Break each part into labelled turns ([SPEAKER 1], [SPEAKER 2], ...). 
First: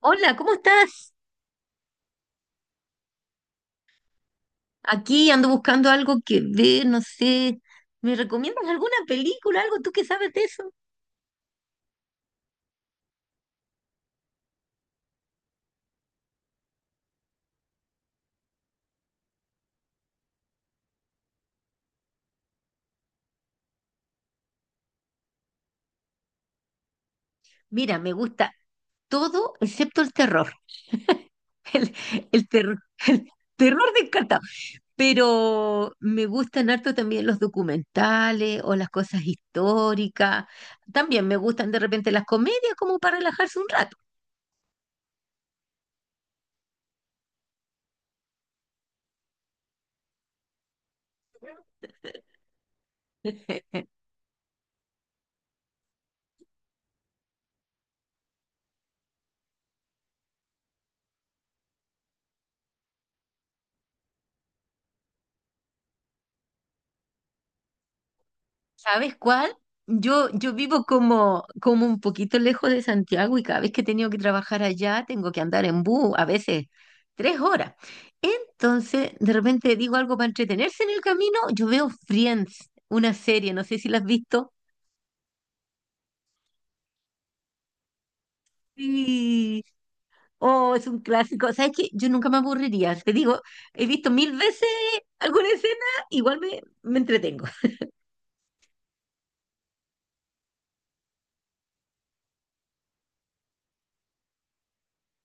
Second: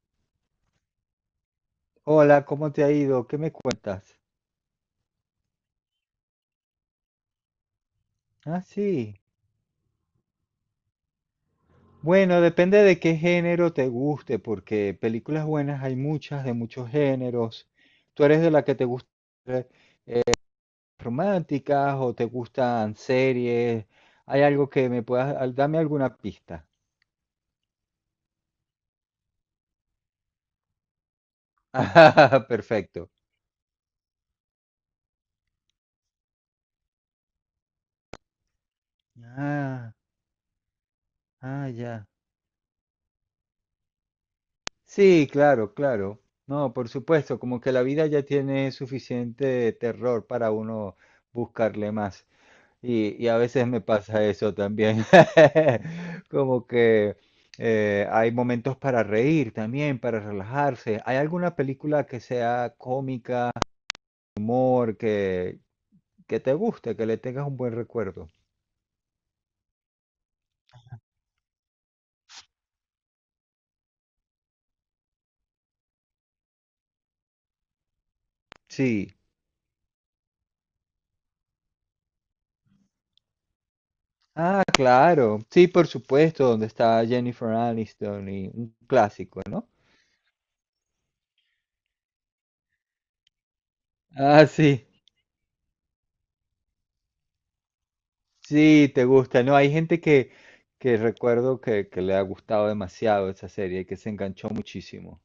[SPEAKER 1] Hola, ¿cómo estás?
[SPEAKER 2] Hola, ¿cómo te ha ido? ¿Qué me cuentas?
[SPEAKER 1] Aquí ando buscando algo que ver, no sé. ¿Me
[SPEAKER 2] Ah,
[SPEAKER 1] recomiendas alguna
[SPEAKER 2] sí.
[SPEAKER 1] película, algo tú que sabes de eso?
[SPEAKER 2] Bueno, depende de qué género te guste, porque películas buenas hay muchas de muchos géneros. ¿Tú eres de la que te gustan románticas o te gustan series? ¿Hay algo que me puedas... Dame alguna pista.
[SPEAKER 1] Mira, me gusta todo excepto el terror. El,
[SPEAKER 2] Ah,
[SPEAKER 1] el terror,
[SPEAKER 2] perfecto.
[SPEAKER 1] el terror me encanta. Pero me gustan harto también los documentales o las cosas
[SPEAKER 2] Ah,
[SPEAKER 1] históricas. También me
[SPEAKER 2] ah,
[SPEAKER 1] gustan de
[SPEAKER 2] ya.
[SPEAKER 1] repente las comedias como para relajarse un rato.
[SPEAKER 2] Sí, claro, claro. No, por supuesto, como que la vida ya tiene suficiente terror para uno buscarle más. Y a veces me pasa eso también. Como que hay momentos para reír también, para relajarse. ¿Hay alguna película que sea cómica, humor, que te guste, que le tengas un buen recuerdo?
[SPEAKER 1] ¿Sabes cuál? Yo vivo como un poquito lejos de Santiago y cada vez que he tenido que trabajar allá tengo que andar en bus, a veces 3 horas. Entonces,
[SPEAKER 2] Sí.
[SPEAKER 1] de repente digo algo para entretenerse en el camino, yo veo Friends, una serie, no sé si la has visto.
[SPEAKER 2] Ah, claro. Sí, por supuesto, donde está Jennifer Aniston y un clásico,
[SPEAKER 1] Sí.
[SPEAKER 2] ¿no?
[SPEAKER 1] Oh, es un clásico. ¿Sabes qué? Yo nunca me aburriría. Te digo, he visto mil
[SPEAKER 2] Ah,
[SPEAKER 1] veces
[SPEAKER 2] sí,
[SPEAKER 1] alguna escena, igual me entretengo.
[SPEAKER 2] sí, te gusta, ¿no? Hay gente que recuerdo que le ha gustado demasiado esa serie, que se enganchó muchísimo.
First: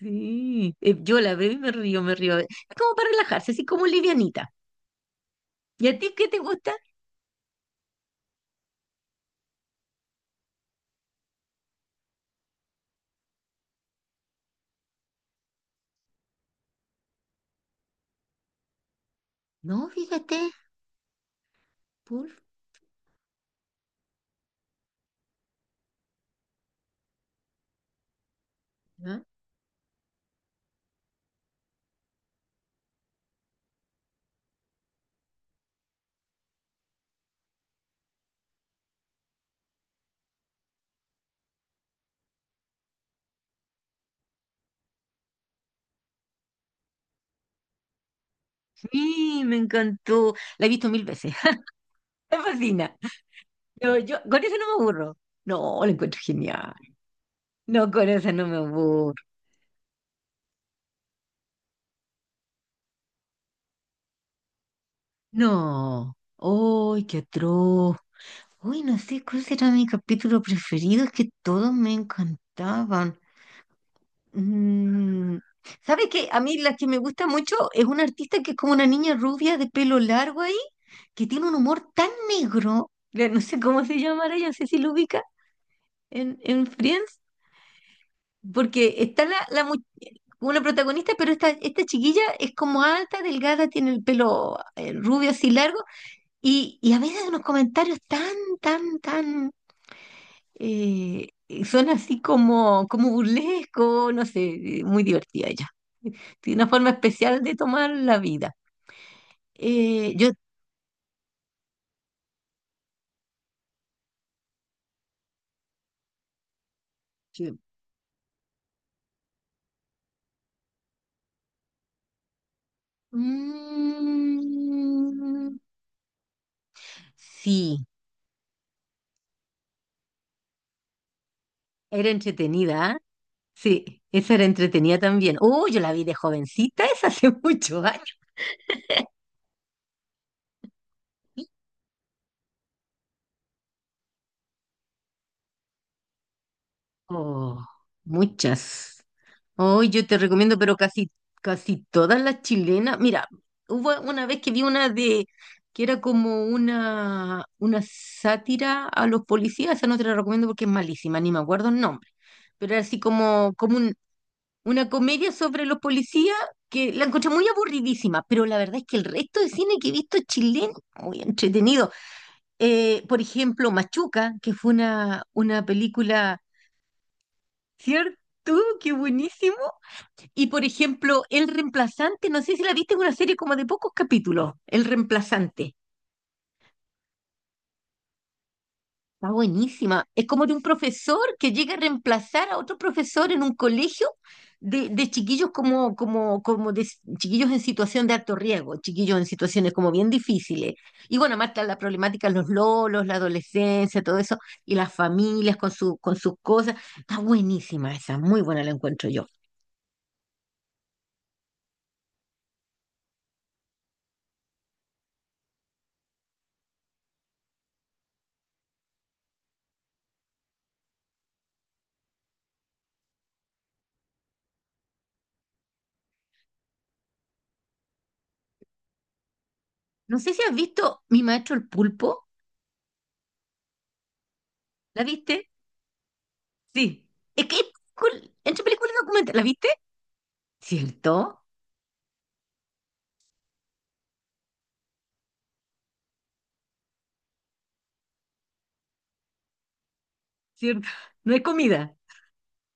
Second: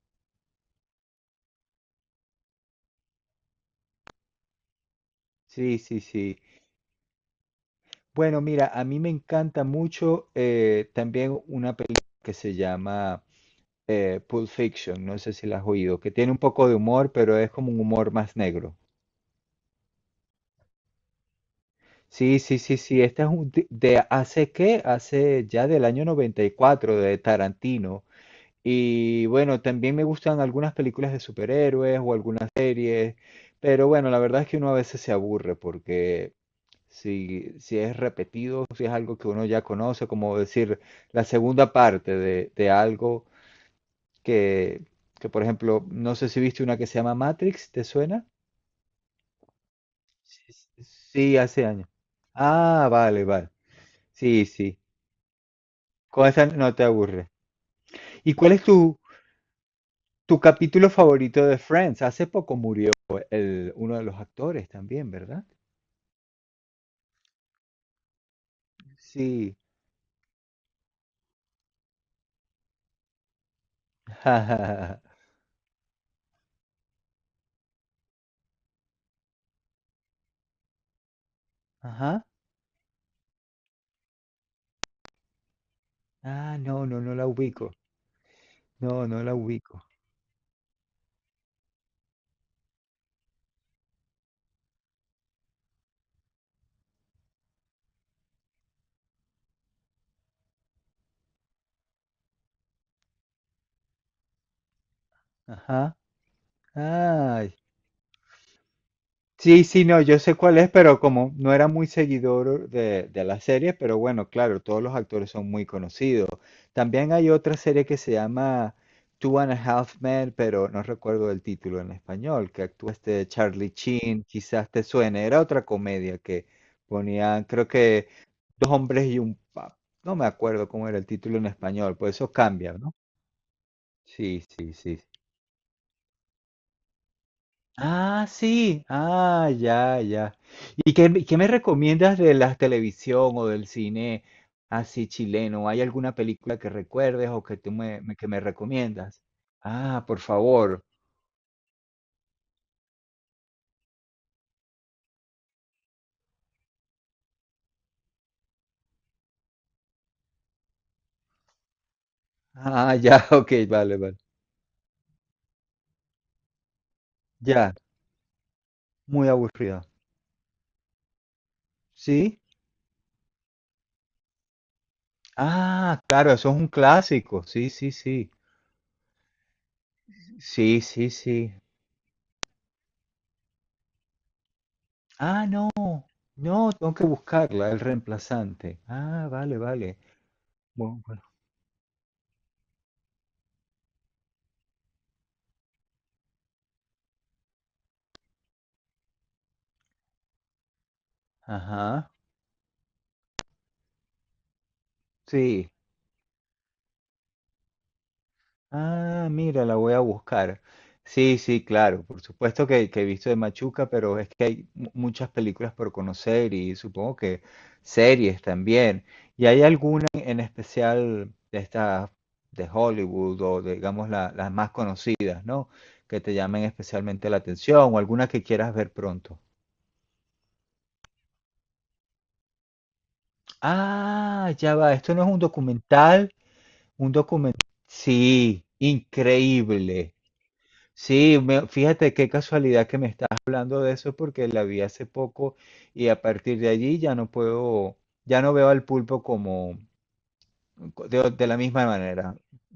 [SPEAKER 1] Sí. Yo la veo y me río, me río. Es como para relajarse, así como livianita.
[SPEAKER 2] Sí,
[SPEAKER 1] ¿Y a
[SPEAKER 2] sí,
[SPEAKER 1] ti qué
[SPEAKER 2] sí.
[SPEAKER 1] te gusta?
[SPEAKER 2] Bueno, mira, a mí me encanta mucho también una película que se llama Pulp Fiction, no sé si la has oído, que tiene un poco de humor, pero es como un humor más negro.
[SPEAKER 1] No, fíjate, Pulp.
[SPEAKER 2] Sí, sí, sí, sí, esta es de hace ya del año 94 de Tarantino.
[SPEAKER 1] ¿Ah?
[SPEAKER 2] Y bueno, también me gustan algunas películas de superhéroes o algunas series, pero bueno, la verdad es que uno a veces se aburre porque si es repetido, si es algo que uno ya conoce, como decir la segunda parte de algo que, que, por ejemplo, no sé si viste una que se llama Matrix, ¿te suena?
[SPEAKER 1] Sí, me encantó.
[SPEAKER 2] Sí,
[SPEAKER 1] La he
[SPEAKER 2] sí.
[SPEAKER 1] visto mil veces.
[SPEAKER 2] Sí, hace años.
[SPEAKER 1] Me
[SPEAKER 2] Ah,
[SPEAKER 1] fascina.
[SPEAKER 2] vale, vale.
[SPEAKER 1] No, yo con
[SPEAKER 2] Sí,
[SPEAKER 1] eso no
[SPEAKER 2] sí.
[SPEAKER 1] me aburro. No, la encuentro
[SPEAKER 2] Con esa
[SPEAKER 1] genial.
[SPEAKER 2] no te aburre.
[SPEAKER 1] No, con eso
[SPEAKER 2] ¿Y
[SPEAKER 1] no
[SPEAKER 2] cuál
[SPEAKER 1] me
[SPEAKER 2] es tu,
[SPEAKER 1] aburro.
[SPEAKER 2] tu capítulo favorito de Friends? Hace poco murió el, uno de los actores también, ¿verdad?
[SPEAKER 1] No. ¡Ay, qué atroz! Uy, no sé cuál
[SPEAKER 2] Sí.
[SPEAKER 1] será mi capítulo preferido. Es que todos me encantaban.
[SPEAKER 2] Ajá.
[SPEAKER 1] Mm. ¿Sabes qué? A mí la que me gusta mucho es una artista que es como una niña rubia de pelo largo ahí, que tiene un humor tan negro, no sé cómo se llamará, yo no sé si lo ubica
[SPEAKER 2] Ah,
[SPEAKER 1] en
[SPEAKER 2] no, no, no
[SPEAKER 1] Friends,
[SPEAKER 2] la ubico.
[SPEAKER 1] porque
[SPEAKER 2] No, no
[SPEAKER 1] está
[SPEAKER 2] la
[SPEAKER 1] la, la mu-
[SPEAKER 2] ubico.
[SPEAKER 1] una protagonista, pero esta chiquilla es como alta, delgada, tiene el pelo rubio así largo, y a veces unos comentarios tan eh, son así como burlesco, no sé, muy divertida ella.
[SPEAKER 2] Ajá.
[SPEAKER 1] Tiene una forma especial
[SPEAKER 2] Ay,
[SPEAKER 1] de tomar la vida.
[SPEAKER 2] sí, sí, no,
[SPEAKER 1] Eh,
[SPEAKER 2] yo
[SPEAKER 1] yo,
[SPEAKER 2] sé cuál es, pero como no era muy seguidor de la serie, pero bueno, claro, todos los actores son muy conocidos. También hay
[SPEAKER 1] Sí.
[SPEAKER 2] otra serie que se llama Two and a Half Men, pero no recuerdo el título en español, que actúa este Charlie Sheen, quizás te suene, era
[SPEAKER 1] Mm,
[SPEAKER 2] otra comedia que ponían, creo
[SPEAKER 1] sí,
[SPEAKER 2] que dos hombres y un pap, no me acuerdo cómo era el título en español,
[SPEAKER 1] era
[SPEAKER 2] pues eso cambia,
[SPEAKER 1] entretenida,
[SPEAKER 2] ¿no?
[SPEAKER 1] ¿ah? Sí, esa
[SPEAKER 2] Sí,
[SPEAKER 1] era
[SPEAKER 2] sí,
[SPEAKER 1] entretenida
[SPEAKER 2] sí.
[SPEAKER 1] también. Oh, yo la vi de jovencita, es hace muchos años.
[SPEAKER 2] Ah, sí. Ah, ya, ya. ¿Y qué, qué me recomiendas de la televisión o del cine así chileno? ¿Hay alguna película que recuerdes o que
[SPEAKER 1] Oh,
[SPEAKER 2] tú que me
[SPEAKER 1] muchas.
[SPEAKER 2] recomiendas?
[SPEAKER 1] Hoy
[SPEAKER 2] Ah,
[SPEAKER 1] yo te
[SPEAKER 2] por
[SPEAKER 1] recomiendo, pero
[SPEAKER 2] favor.
[SPEAKER 1] casi, casi todas las chilenas. Mira, hubo una vez que vi una de que era como una sátira a los policías, esa no te la recomiendo porque es malísima, ni me acuerdo el nombre, pero era
[SPEAKER 2] Ah,
[SPEAKER 1] así
[SPEAKER 2] ya, ok,
[SPEAKER 1] como, como un-
[SPEAKER 2] vale, vale.
[SPEAKER 1] una comedia sobre los policías que la encontré muy
[SPEAKER 2] Ya,
[SPEAKER 1] aburridísima, pero la verdad es que el
[SPEAKER 2] muy
[SPEAKER 1] resto de cine
[SPEAKER 2] aburrido.
[SPEAKER 1] que he visto chileno, muy entretenido.
[SPEAKER 2] ¿Sí?
[SPEAKER 1] Por ejemplo, Machuca, que fue una
[SPEAKER 2] Ah, claro,
[SPEAKER 1] película,
[SPEAKER 2] eso es un clásico. Sí, sí,
[SPEAKER 1] ¿cierto?
[SPEAKER 2] sí.
[SPEAKER 1] Qué buenísima. Y por
[SPEAKER 2] Sí, sí,
[SPEAKER 1] ejemplo, El
[SPEAKER 2] sí.
[SPEAKER 1] Reemplazante, no sé si la viste, es una serie como de pocos capítulos, El
[SPEAKER 2] Ah, no,
[SPEAKER 1] Reemplazante.
[SPEAKER 2] no, tengo que buscarla, el reemplazante. Ah,
[SPEAKER 1] Está
[SPEAKER 2] vale, vale.
[SPEAKER 1] buenísima. Es como de un
[SPEAKER 2] Bueno,
[SPEAKER 1] profesor
[SPEAKER 2] bueno.
[SPEAKER 1] que llega a reemplazar a otro profesor en un colegio de chiquillos como de chiquillos en situación de alto riesgo, chiquillos en situaciones como bien difíciles. Y bueno, más está la
[SPEAKER 2] Ajá.
[SPEAKER 1] problemática, los lolos, la adolescencia, todo eso, y las familias con
[SPEAKER 2] Sí.
[SPEAKER 1] su, con sus cosas. Está buenísima esa, muy buena la encuentro yo.
[SPEAKER 2] Ah, mira, la voy a buscar. Sí, sí, claro, por supuesto que he visto de Machuca, pero es que hay muchas películas por conocer y supongo que series también. ¿Y hay alguna en especial de estas de Hollywood o de, digamos las más conocidas, ¿no? Que te llamen especialmente la atención o alguna que quieras ver pronto.
[SPEAKER 1] No sé si has visto Mi Maestro el Pulpo,
[SPEAKER 2] Ah, ya va,
[SPEAKER 1] ¿la
[SPEAKER 2] esto no es un
[SPEAKER 1] viste?
[SPEAKER 2] documental,
[SPEAKER 1] Sí,
[SPEAKER 2] un
[SPEAKER 1] es que
[SPEAKER 2] documental.
[SPEAKER 1] es película- entre
[SPEAKER 2] Sí,
[SPEAKER 1] película documental, ¿la viste?
[SPEAKER 2] increíble. Sí,
[SPEAKER 1] ¿Cierto?
[SPEAKER 2] fíjate qué casualidad que me estás hablando de eso porque la vi hace poco y a partir de allí ya no puedo, ya no veo al pulpo como
[SPEAKER 1] ¿Cierto?
[SPEAKER 2] de,
[SPEAKER 1] No hay
[SPEAKER 2] de la misma
[SPEAKER 1] comida.
[SPEAKER 2] manera.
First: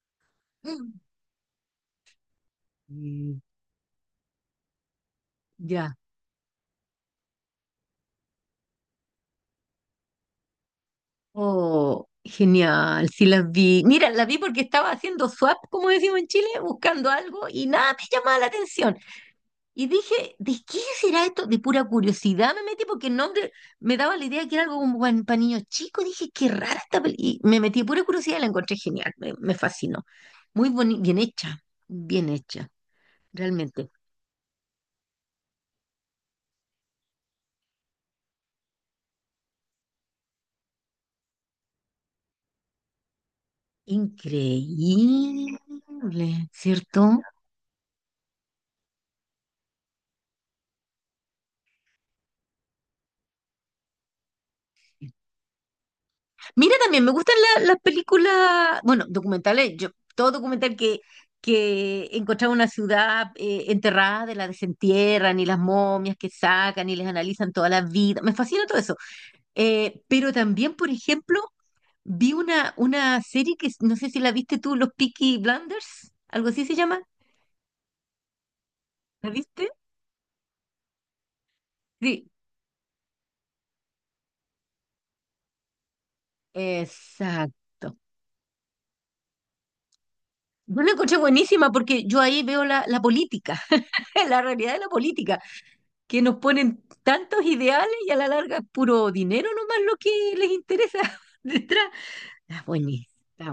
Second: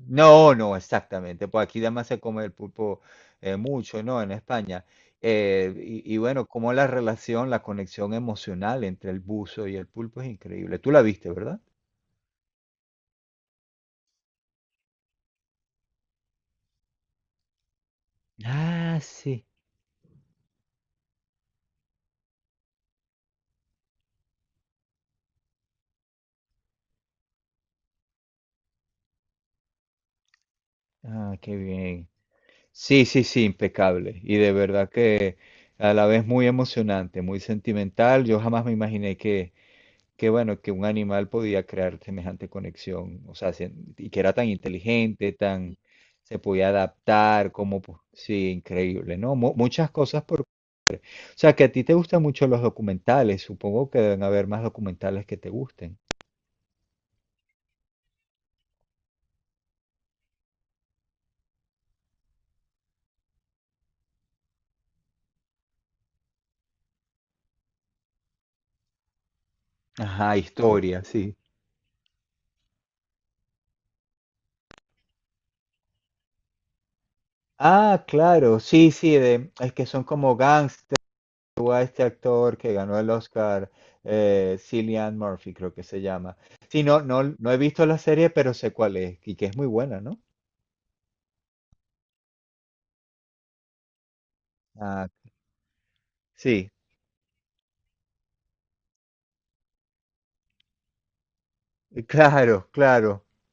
[SPEAKER 2] No, no,
[SPEAKER 1] Mm.
[SPEAKER 2] exactamente. Pues aquí además se come el pulpo
[SPEAKER 1] Mm,
[SPEAKER 2] mucho, ¿no? En España. Eh,
[SPEAKER 1] ya.
[SPEAKER 2] y bueno, como la relación, la conexión emocional entre el buzo y el pulpo es increíble. Tú la viste, ¿verdad?
[SPEAKER 1] Oh, genial, sí la vi. Mira, la vi porque estaba haciendo swap, como decimos en Chile, buscando algo y nada me llamaba la atención.
[SPEAKER 2] Ah, sí.
[SPEAKER 1] Y dije, ¿de qué será esto? De pura curiosidad me metí porque el nombre me daba la idea que era algo como para niños chicos. Dije, qué rara esta película. Y me metí de pura curiosidad y la encontré genial, me fascinó. Bien
[SPEAKER 2] Ah, qué
[SPEAKER 1] hecha,
[SPEAKER 2] bien.
[SPEAKER 1] bien hecha.
[SPEAKER 2] Sí, sí, sí,
[SPEAKER 1] Realmente.
[SPEAKER 2] impecable. Y de verdad que a la vez muy emocionante, muy sentimental. Yo jamás me imaginé que bueno, que un animal podía crear semejante conexión. O sea, y que era tan inteligente, tan, se
[SPEAKER 1] Increíble,
[SPEAKER 2] podía
[SPEAKER 1] ¿cierto?
[SPEAKER 2] adaptar, como, sí, increíble, ¿no? Muchas cosas por... O sea, que a ti te gustan mucho los documentales. Supongo que deben haber más documentales que te gusten.
[SPEAKER 1] Mira, también me gustan las películas, bueno, documentales, yo, todo documental que encontraba una ciudad enterrada, de la desentierran y las momias que sacan y les analizan toda la vida, me fascina todo eso. Pero
[SPEAKER 2] Ajá,
[SPEAKER 1] también, por
[SPEAKER 2] historia, sí.
[SPEAKER 1] ejemplo, vi una serie no sé si la viste tú, Los Peaky Blinders, algo así se llama,
[SPEAKER 2] Ah, claro, sí, sí,
[SPEAKER 1] ¿la
[SPEAKER 2] de,
[SPEAKER 1] viste?
[SPEAKER 2] es que son como tuvo a este
[SPEAKER 1] Sí,
[SPEAKER 2] actor que ganó el Oscar, Cillian Murphy, creo que se llama. Sí, no, no, no he visto
[SPEAKER 1] exacto.
[SPEAKER 2] la serie, pero sé cuál es y que es muy buena, ¿no?
[SPEAKER 1] Yo la encontré buenísima porque yo ahí veo la política, la realidad de la
[SPEAKER 2] Ah,
[SPEAKER 1] política, que nos
[SPEAKER 2] sí,
[SPEAKER 1] ponen tantos ideales y a la larga es puro dinero nomás lo que les interesa detrás. Está
[SPEAKER 2] claro,
[SPEAKER 1] buenísima,
[SPEAKER 2] claro.
[SPEAKER 1] está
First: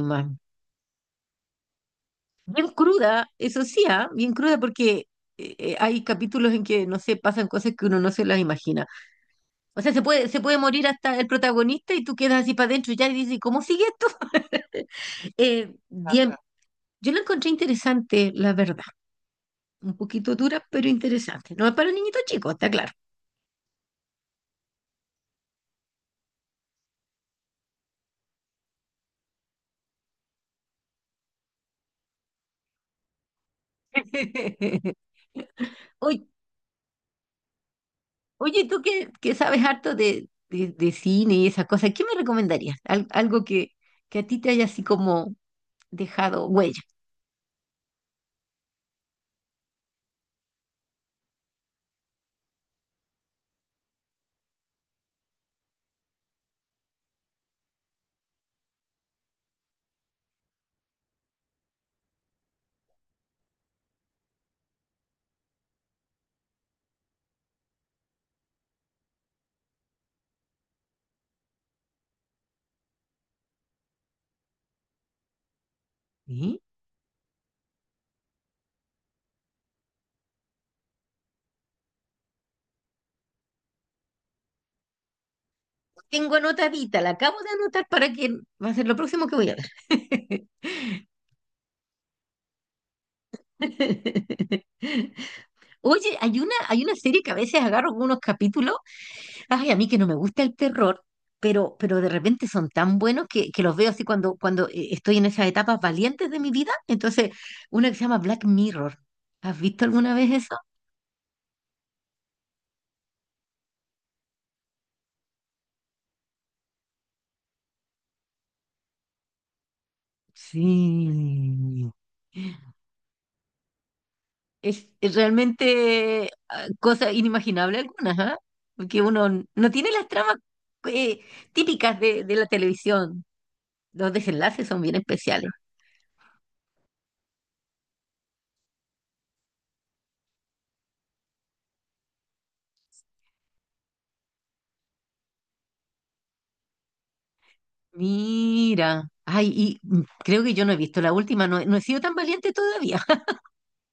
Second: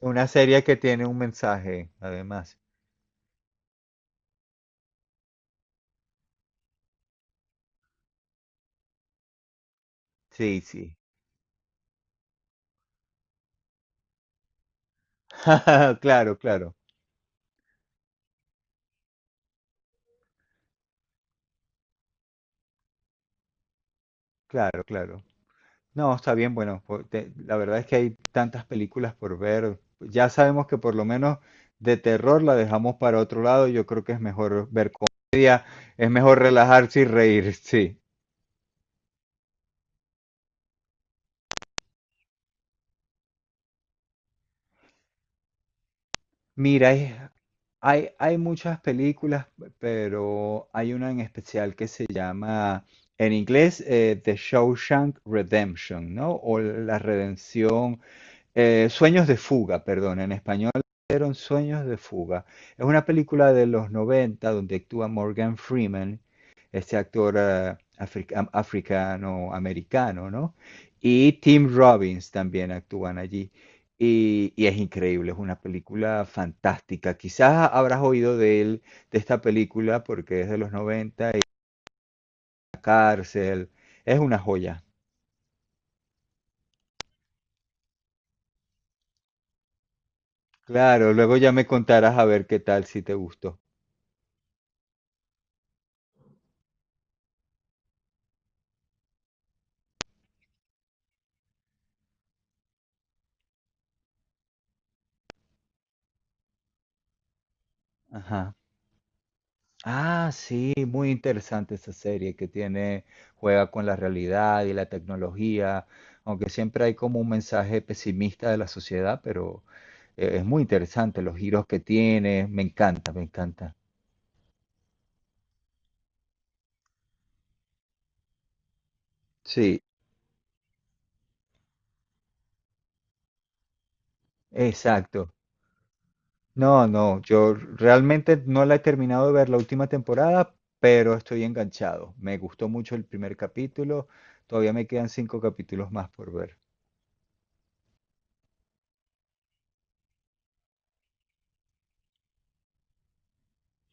[SPEAKER 2] Una serie que tiene un mensaje, además.
[SPEAKER 1] Bien cruda, eso sí, ah, bien cruda porque hay capítulos en que, no sé, pasan cosas que uno no se las imagina. O sea, se puede
[SPEAKER 2] Sí,
[SPEAKER 1] morir
[SPEAKER 2] sí.
[SPEAKER 1] hasta el protagonista y tú quedas así para adentro ya y dices, ¿cómo sigue esto? Eh, bien,
[SPEAKER 2] Claro, claro,
[SPEAKER 1] yo la encontré interesante, la verdad. Un poquito duras, pero interesantes. No es para niñitos chicos, está claro.
[SPEAKER 2] claro, claro. No, está bien, bueno, la verdad es que hay tantas películas por ver. Ya sabemos que por lo menos de terror la dejamos para otro lado. Yo creo que es mejor ver comedia, es
[SPEAKER 1] Oye,
[SPEAKER 2] mejor relajarse y reír, sí.
[SPEAKER 1] oye, tú que sabes harto de, de cine y esas cosas, ¿qué me recomendarías? Algo que a ti te haya así como dejado huella.
[SPEAKER 2] Mira, hay muchas películas, pero hay una en especial que se llama, en inglés, The Shawshank Redemption, ¿no? O La Redención. Sueños de fuga, perdón, en español eran Sueños de fuga. Es una película de los 90 donde actúa Morgan Freeman, este actor africano-americano, ¿no? Y Tim Robbins también actúan allí. Y es increíble, es una película
[SPEAKER 1] Sí.
[SPEAKER 2] fantástica. Quizás habrás oído de él, de esta película, porque es de los 90 y la cárcel. Es una joya.
[SPEAKER 1] Tengo anotadita, la acabo de anotar para que va a ser lo próximo que voy a ver.
[SPEAKER 2] Claro, luego ya me contarás a ver qué tal si te gustó.
[SPEAKER 1] Oye, hay una serie que a veces agarro unos capítulos. Ay, a mí que no me gusta el terror, pero de repente son tan buenos que los veo así cuando estoy en esas etapas valientes de mi vida. Entonces, una que se llama Black
[SPEAKER 2] Ajá.
[SPEAKER 1] Mirror. ¿Has visto alguna
[SPEAKER 2] Ah,
[SPEAKER 1] vez eso?
[SPEAKER 2] sí, muy interesante esa serie que tiene, juega con la realidad y la tecnología, aunque siempre hay como un mensaje pesimista de la sociedad, pero es muy interesante los giros que
[SPEAKER 1] Sí.
[SPEAKER 2] tiene, me encanta, me encanta.
[SPEAKER 1] Es realmente cosa inimaginable algunas, ¿ah? Porque uno no
[SPEAKER 2] Sí,
[SPEAKER 1] tiene las tramas eh, típicas de la televisión. Los desenlaces son bien
[SPEAKER 2] exacto.
[SPEAKER 1] especiales.
[SPEAKER 2] No, no, yo realmente no la he terminado de ver la última temporada, pero estoy enganchado. Me gustó mucho el primer capítulo, todavía me quedan cinco capítulos más por ver.
[SPEAKER 1] Mira. Ay, y creo que yo no he visto la última. No, no he sido tan valiente todavía.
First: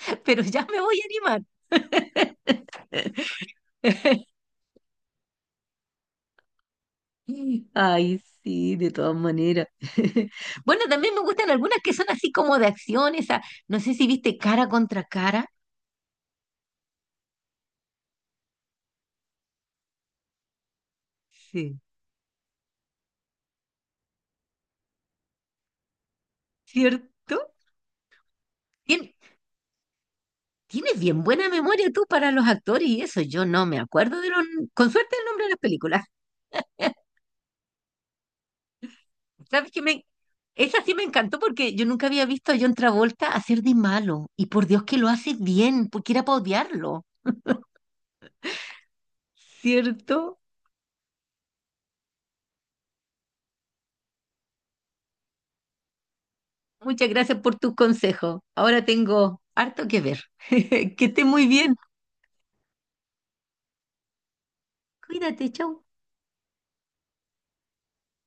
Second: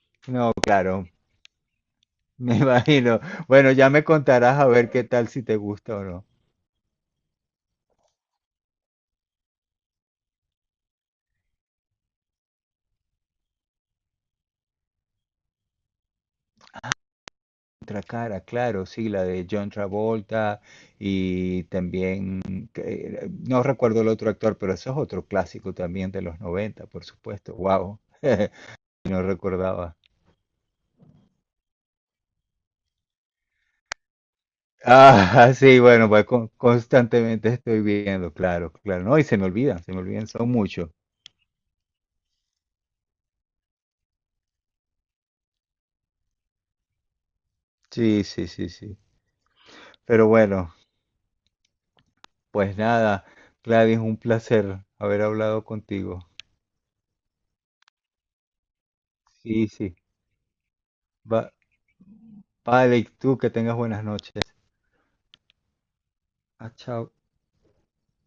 [SPEAKER 1] Pero
[SPEAKER 2] No,
[SPEAKER 1] ya me voy a
[SPEAKER 2] claro,
[SPEAKER 1] animar.
[SPEAKER 2] me imagino. Bueno, ya me contarás a ver qué tal si te gusta o no.
[SPEAKER 1] Ay, sí, de todas maneras. Bueno, también me gustan algunas que son así como de acción, esa, no sé si viste cara contra cara.
[SPEAKER 2] Otra cara, claro, sí, la de John Travolta y
[SPEAKER 1] Sí.
[SPEAKER 2] también, que- no recuerdo el otro actor, pero eso es otro clásico también de los 90 por
[SPEAKER 1] ¿Cierto?
[SPEAKER 2] supuesto. Wow,
[SPEAKER 1] Tien-
[SPEAKER 2] no recordaba.
[SPEAKER 1] tienes bien buena memoria tú para los actores y eso. Yo no me acuerdo con suerte el nombre de
[SPEAKER 2] Ah,
[SPEAKER 1] las
[SPEAKER 2] sí,
[SPEAKER 1] películas.
[SPEAKER 2] bueno, pues constantemente estoy viendo, claro, claro. No, y
[SPEAKER 1] ¿Sabes qué
[SPEAKER 2] se me
[SPEAKER 1] me,
[SPEAKER 2] olvidan, son
[SPEAKER 1] esa
[SPEAKER 2] muchos.
[SPEAKER 1] sí me encantó porque yo nunca había visto a John Travolta hacer de malo. Y por Dios que lo hace bien, porque era para odiarlo.
[SPEAKER 2] Sí, sí, sí, sí. Pero
[SPEAKER 1] ¿Cierto?
[SPEAKER 2] bueno, pues nada, Gladys, un placer haber hablado contigo.
[SPEAKER 1] Muchas gracias por tus consejos. Ahora tengo
[SPEAKER 2] Sí,
[SPEAKER 1] harto
[SPEAKER 2] sí.
[SPEAKER 1] que ver. Que estés muy
[SPEAKER 2] Va,
[SPEAKER 1] bien.
[SPEAKER 2] Vale, y tú que tengas buenas noches.
[SPEAKER 1] Cuídate, chau.
[SPEAKER 2] Ah, chao.